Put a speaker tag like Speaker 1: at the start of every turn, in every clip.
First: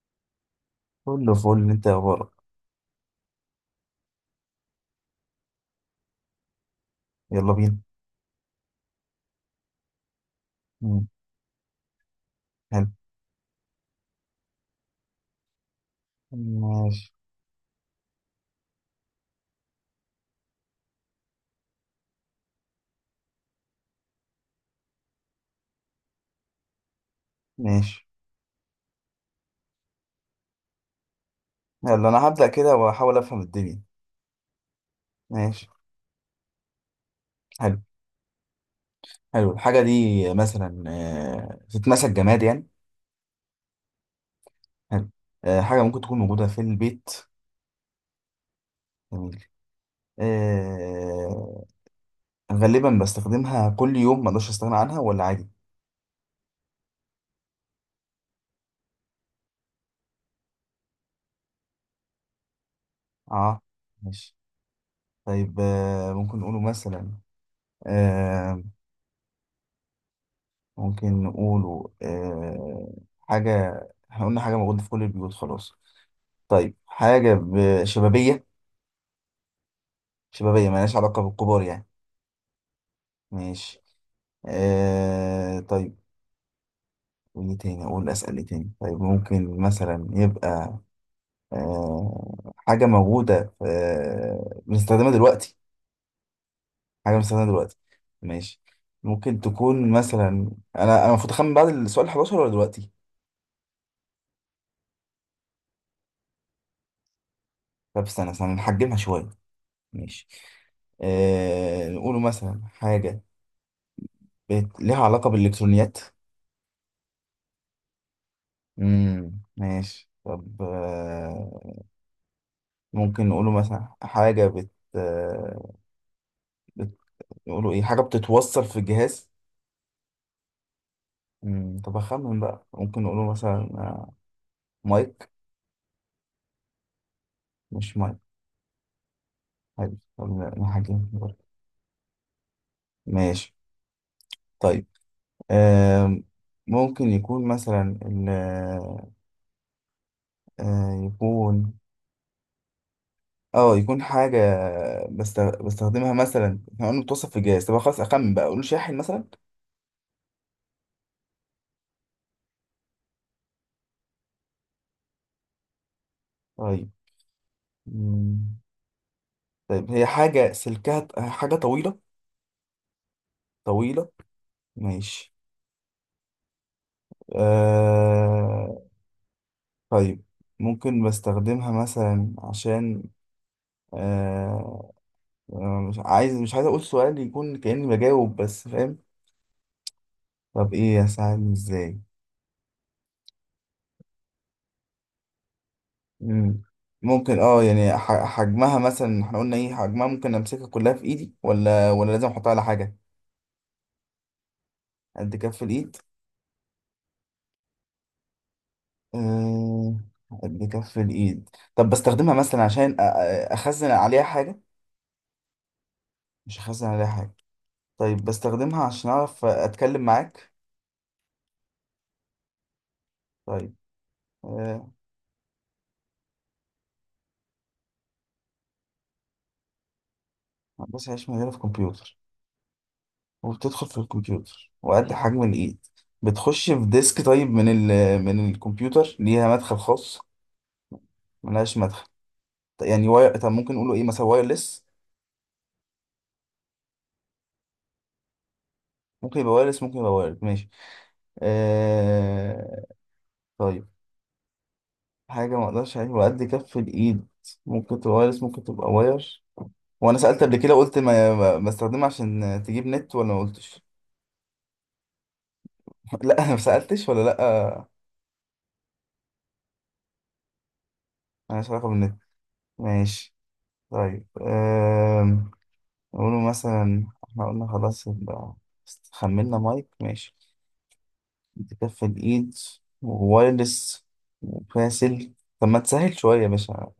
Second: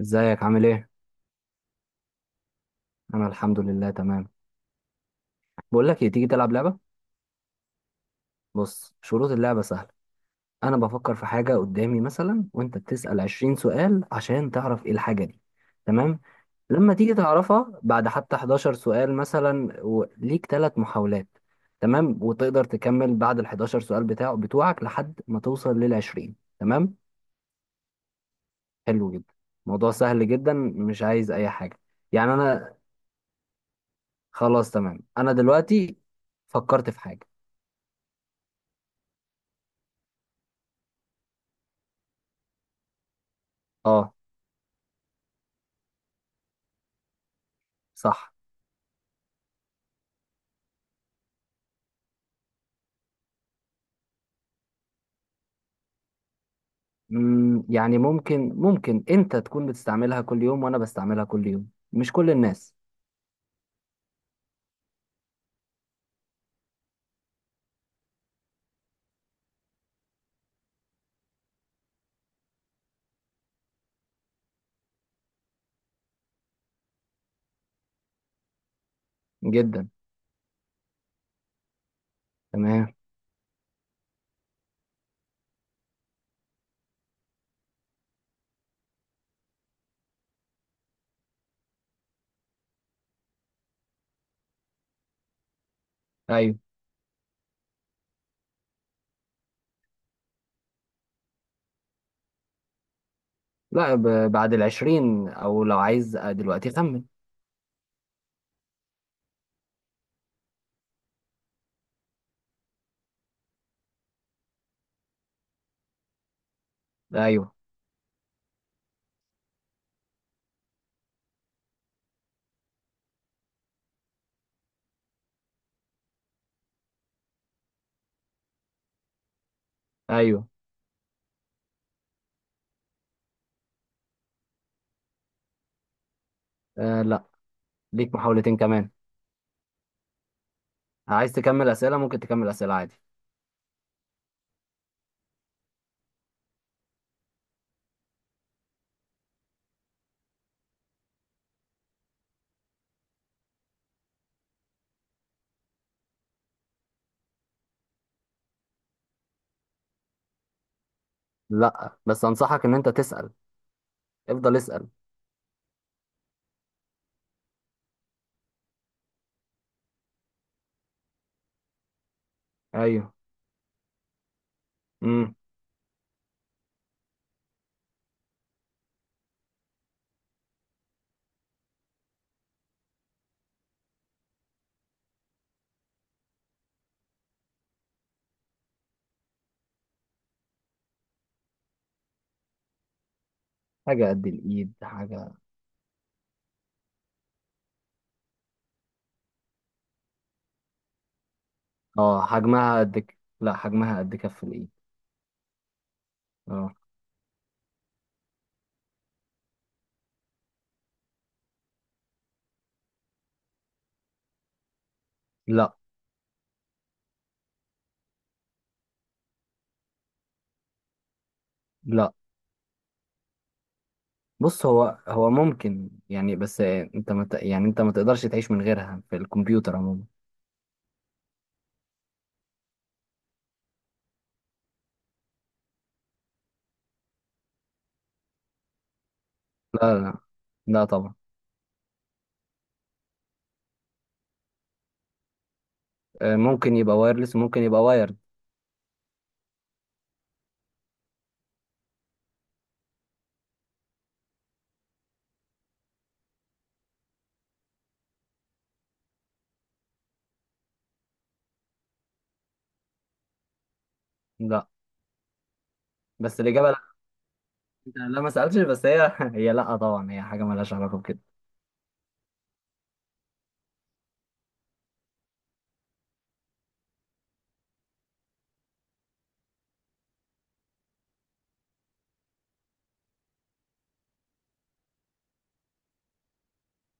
Speaker 1: ازيك عامل ايه؟
Speaker 2: كله فل، انت اخبارك؟
Speaker 1: انا الحمد لله تمام. بقول لك ايه، تيجي تلعب لعبه؟
Speaker 2: يلا بينا.
Speaker 1: بص، شروط اللعبه سهله. انا
Speaker 2: مم.
Speaker 1: بفكر في حاجه قدامي مثلا، وانت
Speaker 2: حلو.
Speaker 1: بتسال 20 سؤال عشان تعرف ايه الحاجه دي. تمام. لما
Speaker 2: ماشي،
Speaker 1: تيجي تعرفها بعد حتى 11 سؤال مثلا، وليك ثلاث محاولات. تمام، وتقدر تكمل بعد ال 11 سؤال بتاعه بتوعك لحد ما توصل لل 20. تمام.
Speaker 2: ماشي.
Speaker 1: حلو جدا. موضوع سهل جدا، مش عايز اي حاجه.
Speaker 2: يلا، انا
Speaker 1: يعني
Speaker 2: هبدأ
Speaker 1: انا
Speaker 2: كده واحاول افهم الدنيا.
Speaker 1: خلاص تمام، انا
Speaker 2: ماشي.
Speaker 1: دلوقتي فكرت في حاجه.
Speaker 2: حلو. حلو الحاجة دي. مثلا تتمسك جماد يعني.
Speaker 1: اه،
Speaker 2: حلو. حاجة ممكن تكون موجودة في البيت.
Speaker 1: صح.
Speaker 2: جميل. آه، غالبا بستخدمها كل يوم، ما اقدرش استغنى عنها، ولا عادي؟
Speaker 1: يعني ممكن انت تكون بتستعملها كل يوم وانا بستعملها كل يوم، مش كل الناس.
Speaker 2: اه. ماشي. طيب، ممكن نقوله مثلا. آه، ممكن نقوله حاجة. احنا قلنا حاجة موجودة في كل البيوت، خلاص. طيب، حاجة شبابية.
Speaker 1: جدا.
Speaker 2: شبابية مالهاش علاقة بالكبار يعني.
Speaker 1: تمام.
Speaker 2: ماشي. طيب. وإيه تاني أقول، أسأل إيه تاني؟ طيب ممكن مثلا يبقى حاجة موجودة في بنستخدمها دلوقتي.
Speaker 1: ايوه.
Speaker 2: حاجة بنستخدمها دلوقتي. ماشي. ممكن تكون مثلا. أنا المفروض أخمن بعد السؤال 11 ولا دلوقتي؟
Speaker 1: لا، بعد الـ20، او لو عايز دلوقتي خمن.
Speaker 2: طب استنى استنى، نحجمها شوية. ماشي. نقوله مثلا حاجة ليها علاقة بالإلكترونيات.
Speaker 1: ايوه.
Speaker 2: ماشي، طب ممكن نقوله مثلا حاجة آه، بت- نقوله ايه، حاجة بتتوصل في الجهاز.
Speaker 1: ايوه.
Speaker 2: طب اخمن بقى، ممكن نقوله مثلا مايك.
Speaker 1: آه، لا.
Speaker 2: مش
Speaker 1: ليك
Speaker 2: مايك.
Speaker 1: محاولتين كمان.
Speaker 2: حلو، طب نقول حاجة
Speaker 1: عايز
Speaker 2: برضه.
Speaker 1: تكمل اسئله، ممكن تكمل اسئله عادي.
Speaker 2: ماشي. طيب. آم، ممكن يكون مثلا يكون اه يكون حاجة بستخدمها مثلا، احنا قلنا بتوصل في الجهاز، طب خلاص اخمن بقى، اقوله شاحن مثلا.
Speaker 1: لا، بس انصحك ان انت تسال، افضل اسال.
Speaker 2: طيب. مم. طيب، هي حاجة سلكها حاجة طويلة.
Speaker 1: ايوه.
Speaker 2: طويلة. ماشي.
Speaker 1: امم.
Speaker 2: آه... طيب. ممكن بستخدمها مثلا عشان آه... مش عايز أقول سؤال يكون كأني بجاوب، بس فاهم. طب إيه أساعدني إزاي؟
Speaker 1: حاجه قد الايد، حاجه.
Speaker 2: مم. ممكن يعني حجمها مثلا، احنا قلنا ايه حجمها؟ ممكن امسكها كلها في ايدي ولا لازم
Speaker 1: اه
Speaker 2: احطها على
Speaker 1: حجمها
Speaker 2: حاجة؟
Speaker 1: لا، حجمها قد كف الايد.
Speaker 2: قد كف الايد.
Speaker 1: اه.
Speaker 2: آه، قد كف الايد. طب بستخدمها مثلا عشان اخزن عليها حاجة.
Speaker 1: لا
Speaker 2: مش حاسس عليها حاجة. طيب بستخدمها عشان أعرف أتكلم معاك؟
Speaker 1: لا.
Speaker 2: طيب.
Speaker 1: بص
Speaker 2: آه،
Speaker 1: هو ممكن يعني، بس انت ما ت- يعني انت ما تقدرش تعيش من غيرها في الكمبيوتر عموما.
Speaker 2: هندسة عيش، مجالي في كمبيوتر؟ وبتدخل في الكمبيوتر وقد حجم الإيد. بتخش في ديسك، طيب من الكمبيوتر ليها مدخل
Speaker 1: لا. لا،
Speaker 2: خاص؟
Speaker 1: لا طبعا.
Speaker 2: ملهاش مدخل. طيب يعني واير، طب ممكن نقوله إيه، مثلا وايرلس؟
Speaker 1: ممكن يبقى وايرلس، ممكن يبقى وايرد.
Speaker 2: ممكن يبقى وايرلس، ممكن يبقى وايرد، ماشي. آه... طيب. حاجة ما أقدرش عليها وقد كف الإيد. ممكن تبقى وايرلس، ممكن تبقى واير. وأنا سألت قبل كده، قلت بستخدمها عشان تجيب نت، ولا ما قلتش؟
Speaker 1: لا،
Speaker 2: لا،
Speaker 1: بس
Speaker 2: انا ما
Speaker 1: الاجابه لا.
Speaker 2: سالتش، ولا لا؟
Speaker 1: انت لا ما سالتش، بس هي هي لا طبعا، هي حاجه مالهاش علاقه بكده.
Speaker 2: مالهاش علاقه بالنت. ماشي. طيب نقوله مثلا، احنا قلنا خلاص يبقى خملنا مايك، ماشي. بتكفي الايد. ووايرلس. وفاسل. طب ما تسهل شويه يا باشا.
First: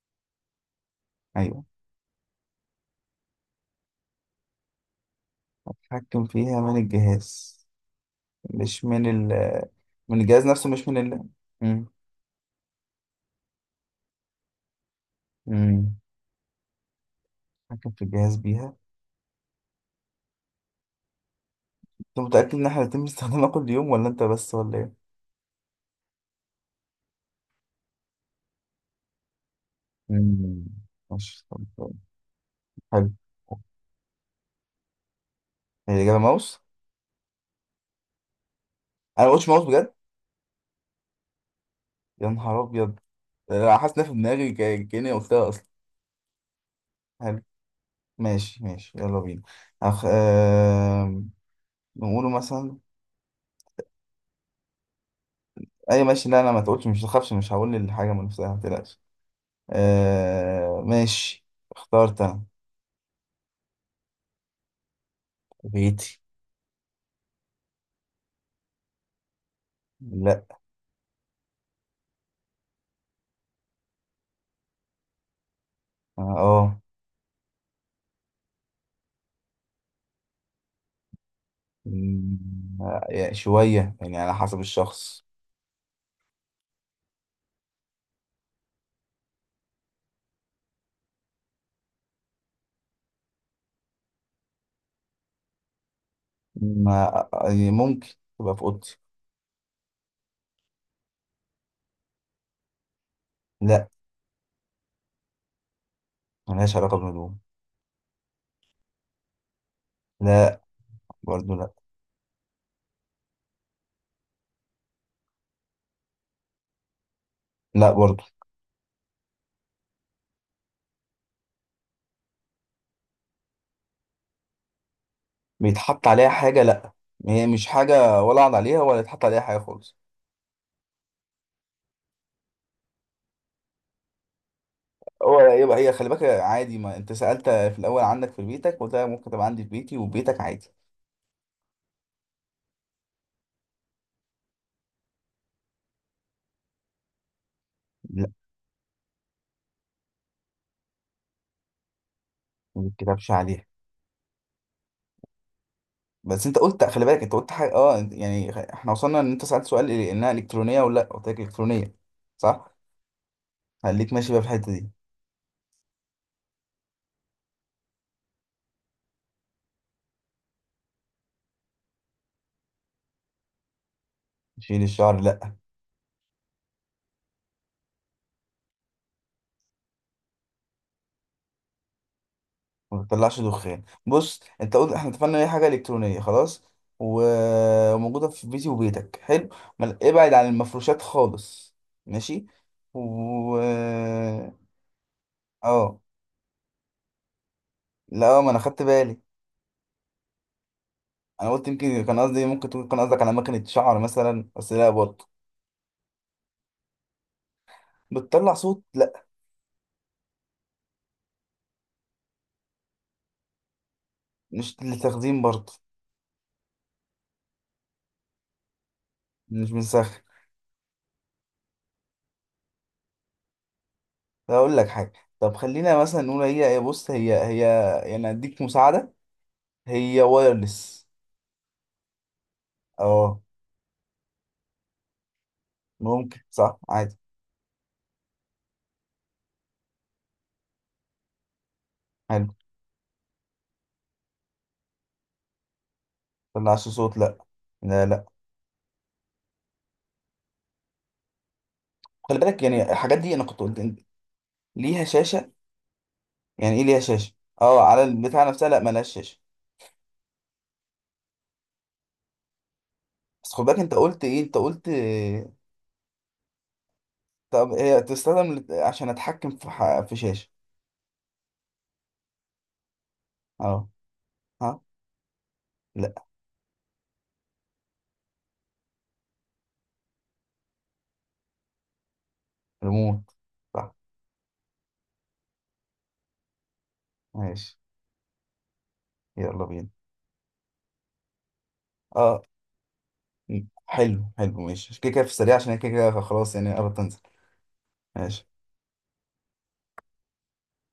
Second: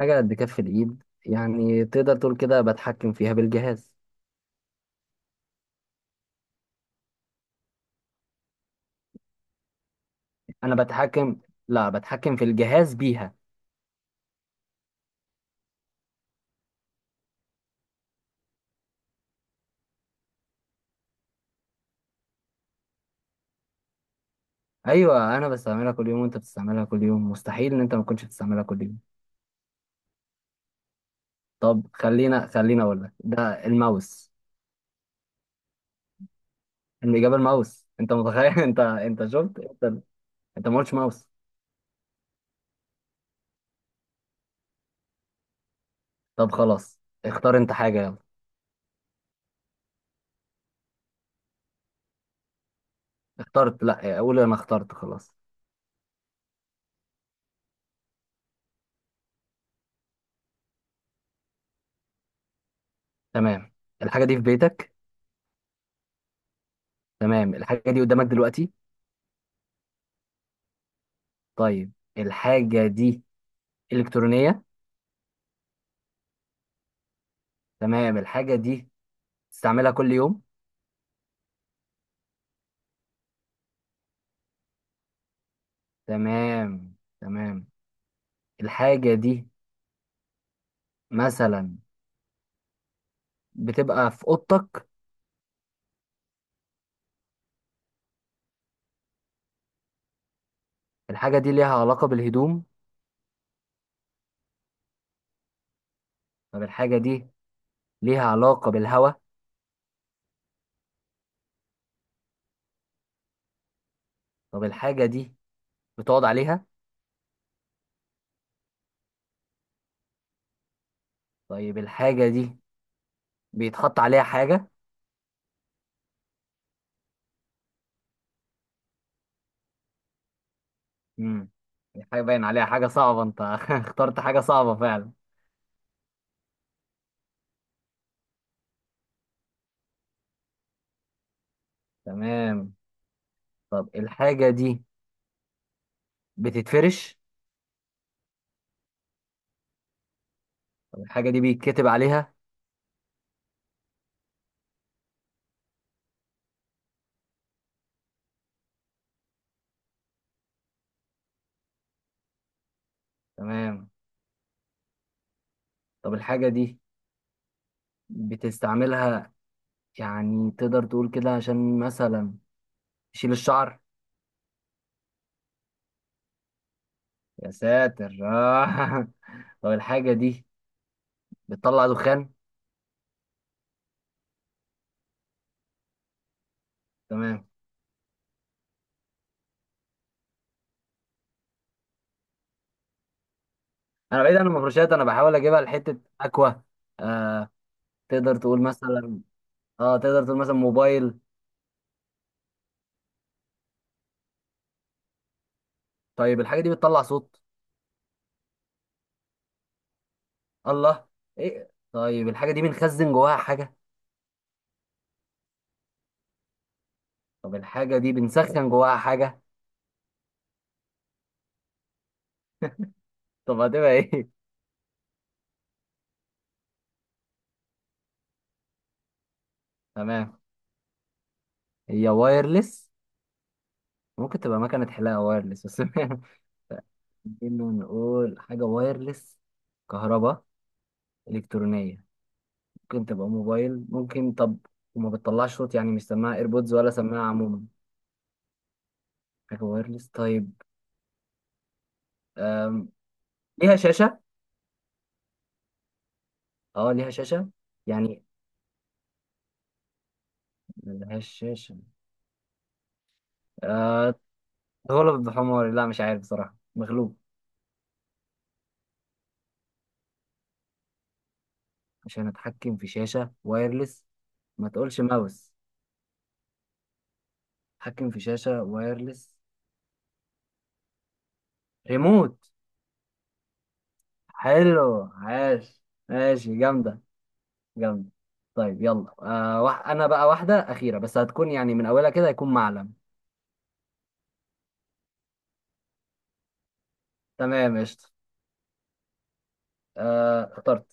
Speaker 1: حاجه قد كف الايد،
Speaker 2: ايوه.
Speaker 1: يعني تقدر تقول كده بتحكم فيها بالجهاز.
Speaker 2: اتحكم فيها من الجهاز. مش من ال من الجهاز نفسه.
Speaker 1: انا
Speaker 2: مش من ال
Speaker 1: بتحكم.
Speaker 2: مم.
Speaker 1: لا، بتحكم في الجهاز بيها.
Speaker 2: مم. اتحكم في الجهاز بيها. انت متاكد ان احنا هنتم استخدامها كل يوم، ولا انت بس، ولا ايه؟
Speaker 1: ايوه، انا بستعملها كل يوم وانت بتستعملها كل يوم، مستحيل ان انت ما كنتش بتستعملها كل يوم.
Speaker 2: مم. ماشي،
Speaker 1: طب
Speaker 2: طب.
Speaker 1: خلينا اقول
Speaker 2: حلو.
Speaker 1: لك ده الماوس.
Speaker 2: هي الإجابة ماوس؟
Speaker 1: الإجابة الماوس، أنت متخيل؟ أنت
Speaker 2: أنا
Speaker 1: أنت
Speaker 2: ما قلتش
Speaker 1: شفت.
Speaker 2: ماوس بجد.
Speaker 1: أنت ما قلتش ماوس.
Speaker 2: يا نهار أبيض. أنا حاسس إنها في دماغي كأني قلتها أصلا.
Speaker 1: طب خلاص.
Speaker 2: حلو.
Speaker 1: اختار أنت حاجة، يلا.
Speaker 2: ماشي، ماشي، يلا بينا. أخ... آه... نقوله مثلا.
Speaker 1: اخترت. لا، أقول أنا اخترت، خلاص.
Speaker 2: أي ماشي، لا أنا ما تقولش، مش تخافش، مش هقول الحاجة من نفسها، ما تقلقش. ماشي. اخترت أنا.
Speaker 1: تمام، الحاجة دي في بيتك.
Speaker 2: بيتي.
Speaker 1: تمام، الحاجة دي قدامك دلوقتي.
Speaker 2: لا.
Speaker 1: طيب، الحاجة دي إلكترونية.
Speaker 2: أه.
Speaker 1: تمام، الحاجة دي تستعملها كل يوم.
Speaker 2: مم، يعني شوية يعني، على حسب الشخص.
Speaker 1: تمام. تمام، الحاجة دي مثلا بتبقى في أوضتك.
Speaker 2: ما... ممكن تبقى في أوضتي.
Speaker 1: الحاجة دي ليها علاقة بالهدوم.
Speaker 2: لا،
Speaker 1: طب
Speaker 2: ملهاش علاقة
Speaker 1: الحاجة دي
Speaker 2: بالهدوم.
Speaker 1: ليها علاقة بالهواء.
Speaker 2: لا، برضو لا.
Speaker 1: طب الحاجة دي بتقعد عليها.
Speaker 2: لا برضو.
Speaker 1: طيب الحاجة دي بيتحط عليها حاجة.
Speaker 2: بيتحط عليها حاجة؟ لأ، هي مش حاجة ولا عض عليها ولا يتحط عليها حاجة خالص.
Speaker 1: امم. الحاجة باين عليها حاجة صعبة، انت اخترت حاجة صعبة فعلا.
Speaker 2: هو يبقى هي، خلي بالك عادي، ما انت سألت في الأول عندك في بيتك، قلت لك ممكن تبقى عندي في بيتي وبيتك عادي.
Speaker 1: تمام. طب الحاجة دي بتتفرش.
Speaker 2: لأ.
Speaker 1: طب الحاجة دي بيتكتب عليها.
Speaker 2: ما بيتكتبش عليها. بس انت قلت خلي بالك، انت قلت حاجة يعني احنا وصلنا ان انت سألت سؤال انها إلكترونية ولا لأ، قلت لك إلكترونية. صح؟
Speaker 1: تمام.
Speaker 2: خليك ماشي بقى في الحتة دي.
Speaker 1: طب الحاجة دي بتستعملها، يعني تقدر تقول كده عشان مثلا تشيل الشعر.
Speaker 2: شيل الشعر؟ لأ.
Speaker 1: يا ساتر، آه. طب الحاجة دي بتطلع دخان.
Speaker 2: ما بتطلعش دخان، بص انت قلت، احنا اتفقنا ان هي حاجه الكترونيه خلاص.
Speaker 1: تمام.
Speaker 2: وموجوده في بيتي وبيتك، حلو. ابعد عن المفروشات خالص. ماشي. و
Speaker 1: انا بعيد عن المفروشات، انا بحاول اجيبها لحتة
Speaker 2: اه.
Speaker 1: اكوا. آه. تقدر
Speaker 2: لا، ما انا
Speaker 1: تقول
Speaker 2: خدت بالي.
Speaker 1: مثلا، اه تقدر تقول مثلا موبايل.
Speaker 2: انا قلت، يمكن كان قصدي، ممكن تكون كان قصدك على مكنه شعر مثلا، بس لا برضه.
Speaker 1: طيب الحاجة دي بتطلع صوت.
Speaker 2: بتطلع صوت؟ لا.
Speaker 1: الله. ايه، طيب الحاجة دي بنخزن جواها حاجة.
Speaker 2: مش للتخزين برضه.
Speaker 1: طب الحاجة دي بنسخن جواها حاجة.
Speaker 2: مش بنسخن.
Speaker 1: طب هتبقى ايه؟
Speaker 2: طب اقول لك حاجه. طب خلينا مثلا نقول هي بص هي. يعني اديك مساعده. هي
Speaker 1: تمام.
Speaker 2: وايرلس.
Speaker 1: هي وايرلس.
Speaker 2: اه،
Speaker 1: ممكن تبقى مكنة حلاقة وايرلس بس.
Speaker 2: ممكن صح عادي.
Speaker 1: انه نقول حاجة وايرلس، كهرباء، إلكترونية.
Speaker 2: حلو.
Speaker 1: ممكن تبقى موبايل، ممكن طب. وما بتطلعش صوت، يعني مش سماعة ايربودز
Speaker 2: طلعش
Speaker 1: ولا
Speaker 2: صوت؟
Speaker 1: سماعة
Speaker 2: لا.
Speaker 1: عموما.
Speaker 2: لا، لا.
Speaker 1: حاجة وايرلس طيب.
Speaker 2: خلي بالك،
Speaker 1: أم...
Speaker 2: يعني الحاجات دي انا كنت
Speaker 1: ليها
Speaker 2: قلت إن
Speaker 1: شاشة.
Speaker 2: ليها شاشه. يعني ايه
Speaker 1: اه
Speaker 2: ليها
Speaker 1: ليها
Speaker 2: شاشه؟
Speaker 1: شاشة.
Speaker 2: اه، على
Speaker 1: يعني
Speaker 2: البتاع نفسها، لا ملهاش شاشه.
Speaker 1: ملهاش شاشة.
Speaker 2: بس خد بالك، انت
Speaker 1: آه،
Speaker 2: قلت ايه، انت قلت
Speaker 1: غلط
Speaker 2: إيه؟
Speaker 1: بحماري، لا مش عارف بصراحة، مغلوب.
Speaker 2: طب هي تستخدم عشان اتحكم في شاشه.
Speaker 1: عشان اتحكم في شاشة
Speaker 2: اه.
Speaker 1: وايرلس. ما
Speaker 2: ها.
Speaker 1: تقولش ماوس.
Speaker 2: لا.
Speaker 1: اتحكم في شاشة وايرلس. ريموت.
Speaker 2: ريموت. صح.
Speaker 1: حلو، عاش. ماشي، جامدة.
Speaker 2: ماشي،
Speaker 1: جامدة. طيب، يلا
Speaker 2: يلا بينا.
Speaker 1: انا بقى واحدة أخيرة بس، هتكون يعني من اولها كده
Speaker 2: اه.
Speaker 1: هيكون معلم.
Speaker 2: حلو، حلو، ماشي، عشان كده كده في السريع، عشان هي كده كده خلاص، يعني قربت تنزل.
Speaker 1: تمام قشطة.
Speaker 2: ماشي.
Speaker 1: آه اخترت.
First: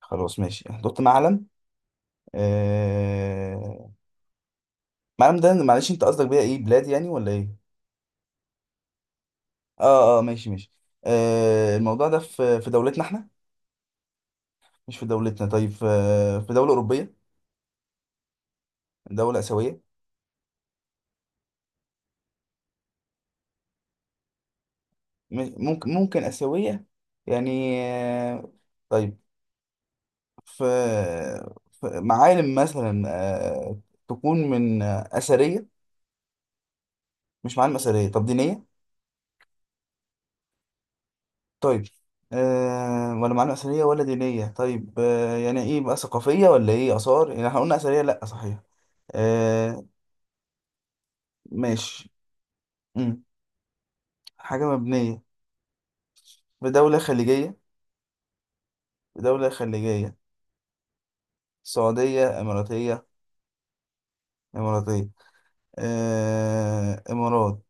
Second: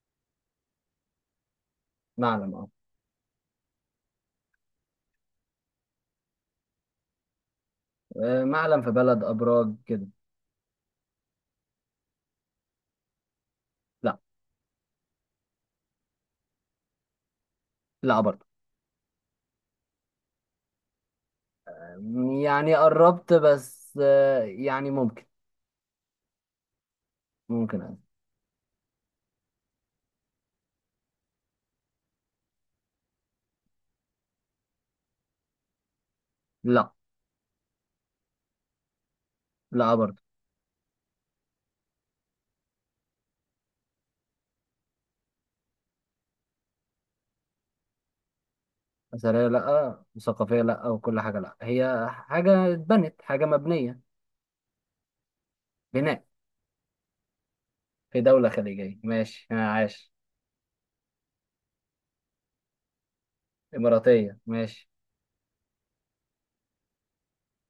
Speaker 2: خلاص، ماشي، حطيت معلم.
Speaker 1: معلم، اه.
Speaker 2: آه... معلم ده، معلش انت قصدك بيها ايه، بلاد يعني ولا ايه؟
Speaker 1: معلم في بلد ابراج كده.
Speaker 2: اه، اه، ماشي، ماشي. الموضوع ده في دولتنا احنا؟
Speaker 1: لا.
Speaker 2: مش في دولتنا، طيب في في دولة أوروبية؟
Speaker 1: لا برضه.
Speaker 2: دولة آسيوية؟
Speaker 1: يعني قربت بس، يعني ممكن.
Speaker 2: ممكن آسيوية. يعني
Speaker 1: ممكن، آه.
Speaker 2: طيب. في في معالم مثلا آه تكون من أثرية؟
Speaker 1: لا.
Speaker 2: مش معالم أثرية، طب دينية؟
Speaker 1: لا برضه.
Speaker 2: طيب. ولا معالم أثرية ولا دينية، طيب يعني إيه بقى، ثقافية ولا إيه، آثار، يعني احنا قلنا أثرية لأ، صحيح.
Speaker 1: أثرية
Speaker 2: آه
Speaker 1: لأ، وثقافية لأ، وكل حاجة لأ، هي
Speaker 2: ماشي.
Speaker 1: حاجة اتبنت،
Speaker 2: مم.
Speaker 1: حاجة مبنية.
Speaker 2: حاجة مبنية.
Speaker 1: بناء.
Speaker 2: في دولة خليجية.
Speaker 1: في دولة خليجية ماشي،
Speaker 2: دولة
Speaker 1: عاش.
Speaker 2: خليجية. سعودية، إماراتية؟
Speaker 1: إماراتية ماشي.
Speaker 2: إماراتية. إمارات.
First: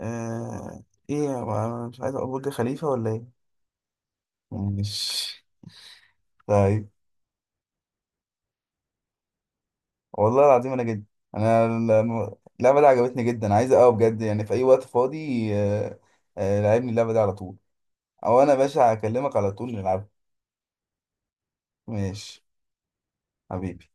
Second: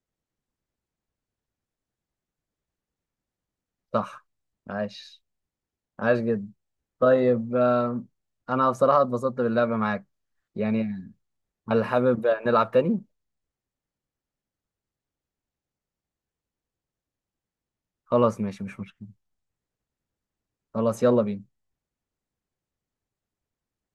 Speaker 2: آه إيه يا جماعة؟ أنا مش عايز أقول برج خليفة ولا إيه؟
Speaker 1: صح. عاش.
Speaker 2: مش
Speaker 1: عاش جدا.
Speaker 2: طيب.
Speaker 1: طيب، أنا بصراحة اتبسطت باللعبة معاك.
Speaker 2: والله العظيم أنا
Speaker 1: يعني.
Speaker 2: جد. أنا
Speaker 1: هل حابب نلعب
Speaker 2: اللعبة دي
Speaker 1: تاني؟
Speaker 2: عجبتني جدا، عايز أقوى بجد، يعني في أي وقت فاضي لعبني اللعبة دي على طول.
Speaker 1: خلاص
Speaker 2: أو أنا يا
Speaker 1: ماشي، مش
Speaker 2: باشا
Speaker 1: مشكلة.
Speaker 2: هكلمك على طول نلعب.
Speaker 1: خلاص يلا بينا.
Speaker 2: ماشي. حبيبي.